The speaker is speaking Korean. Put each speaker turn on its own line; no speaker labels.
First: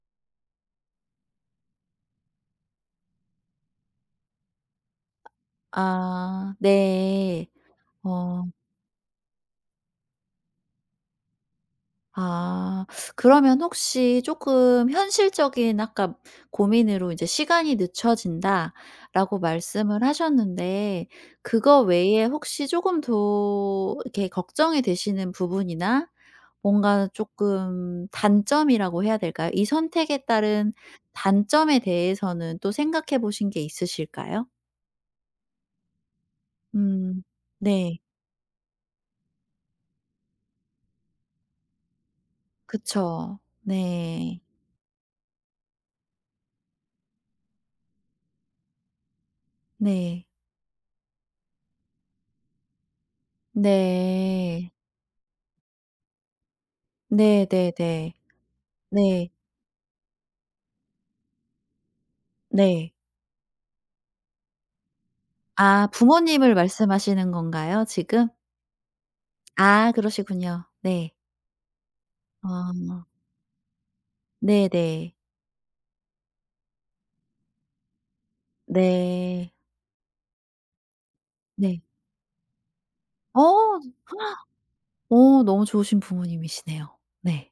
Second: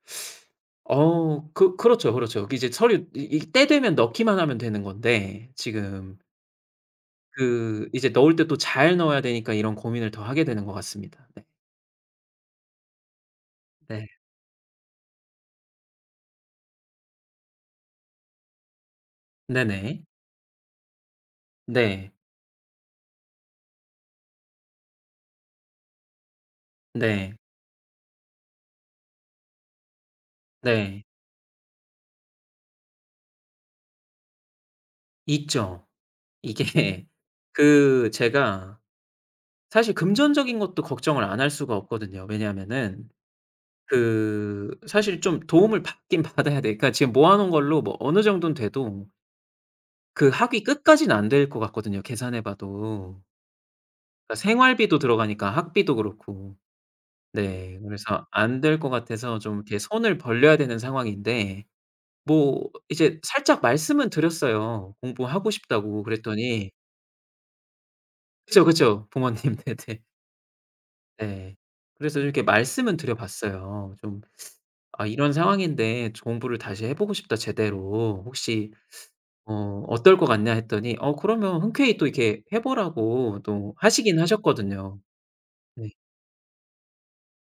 어 그 그렇죠, 그렇죠. 이제 서류 이 이 때 되면 넣기만 하면 되는 건데. 지금
아 네.
그 이제 넣을
어.
때 또 잘 넣어야 되니까 이런 고민을 더 하게 되는 것 같습니다. 네.
아. 그러면
네.
혹시 쪼끔 현실적인 아까 고민으로 이제 "시간이 늦춰진다."라고
네네.
말씀을 하셨는데 그거
네.
외에 혹시 쪼금 더 이렇게 걱정이 되시는 부분이나 뭔가
네.
쪼끔 단점이라고 해야 될까요? 이 선택에 따른
네.
단점에 대해서는 또 생각해 보신 게 있으실까요?
있죠. 이게
음. 네.
그 제가 사실 금전적인 것도 걱정을 안 할 수가 없거든요. 왜냐하면은
그쵸. 네.
그 사실 좀 도움을 받긴 받아야 돼요. 그러니까 지금 모아놓은 걸로 뭐 어느 정도는 돼도
네.
그 학위 끝까지는 안 될 것 같거든요, 계산해 봐도. 그러니까
네.
생활비도 들어가니까 학비도 그렇고. 네.
네네네.
그래서 안 될 것
네.
같아서 좀 이렇게 손을 벌려야 되는 상황인데 뭐
네.
이제 살짝 말씀은 드렸어요 공부하고
아
싶다고.
부모님을
그랬더니
말씀하시는 건가요 지금?
그죠, 그죠. 부모님
아
네네.
그러시군요. 네.
네. 그래서 이렇게 말씀은
아.
드려 봤어요. 좀 "아
네네.
이런 상황인데 좀 공부를 다시 해 보고 싶다 제대로. 혹시
네.
어 어떨 것 같냐." 했더니 어 그러면
네.
흔쾌히 또 이렇게 해 보라고 또
어.
하시긴 하셨거든요.
어 너무
네.
좋으신 부모님이시네요. 네.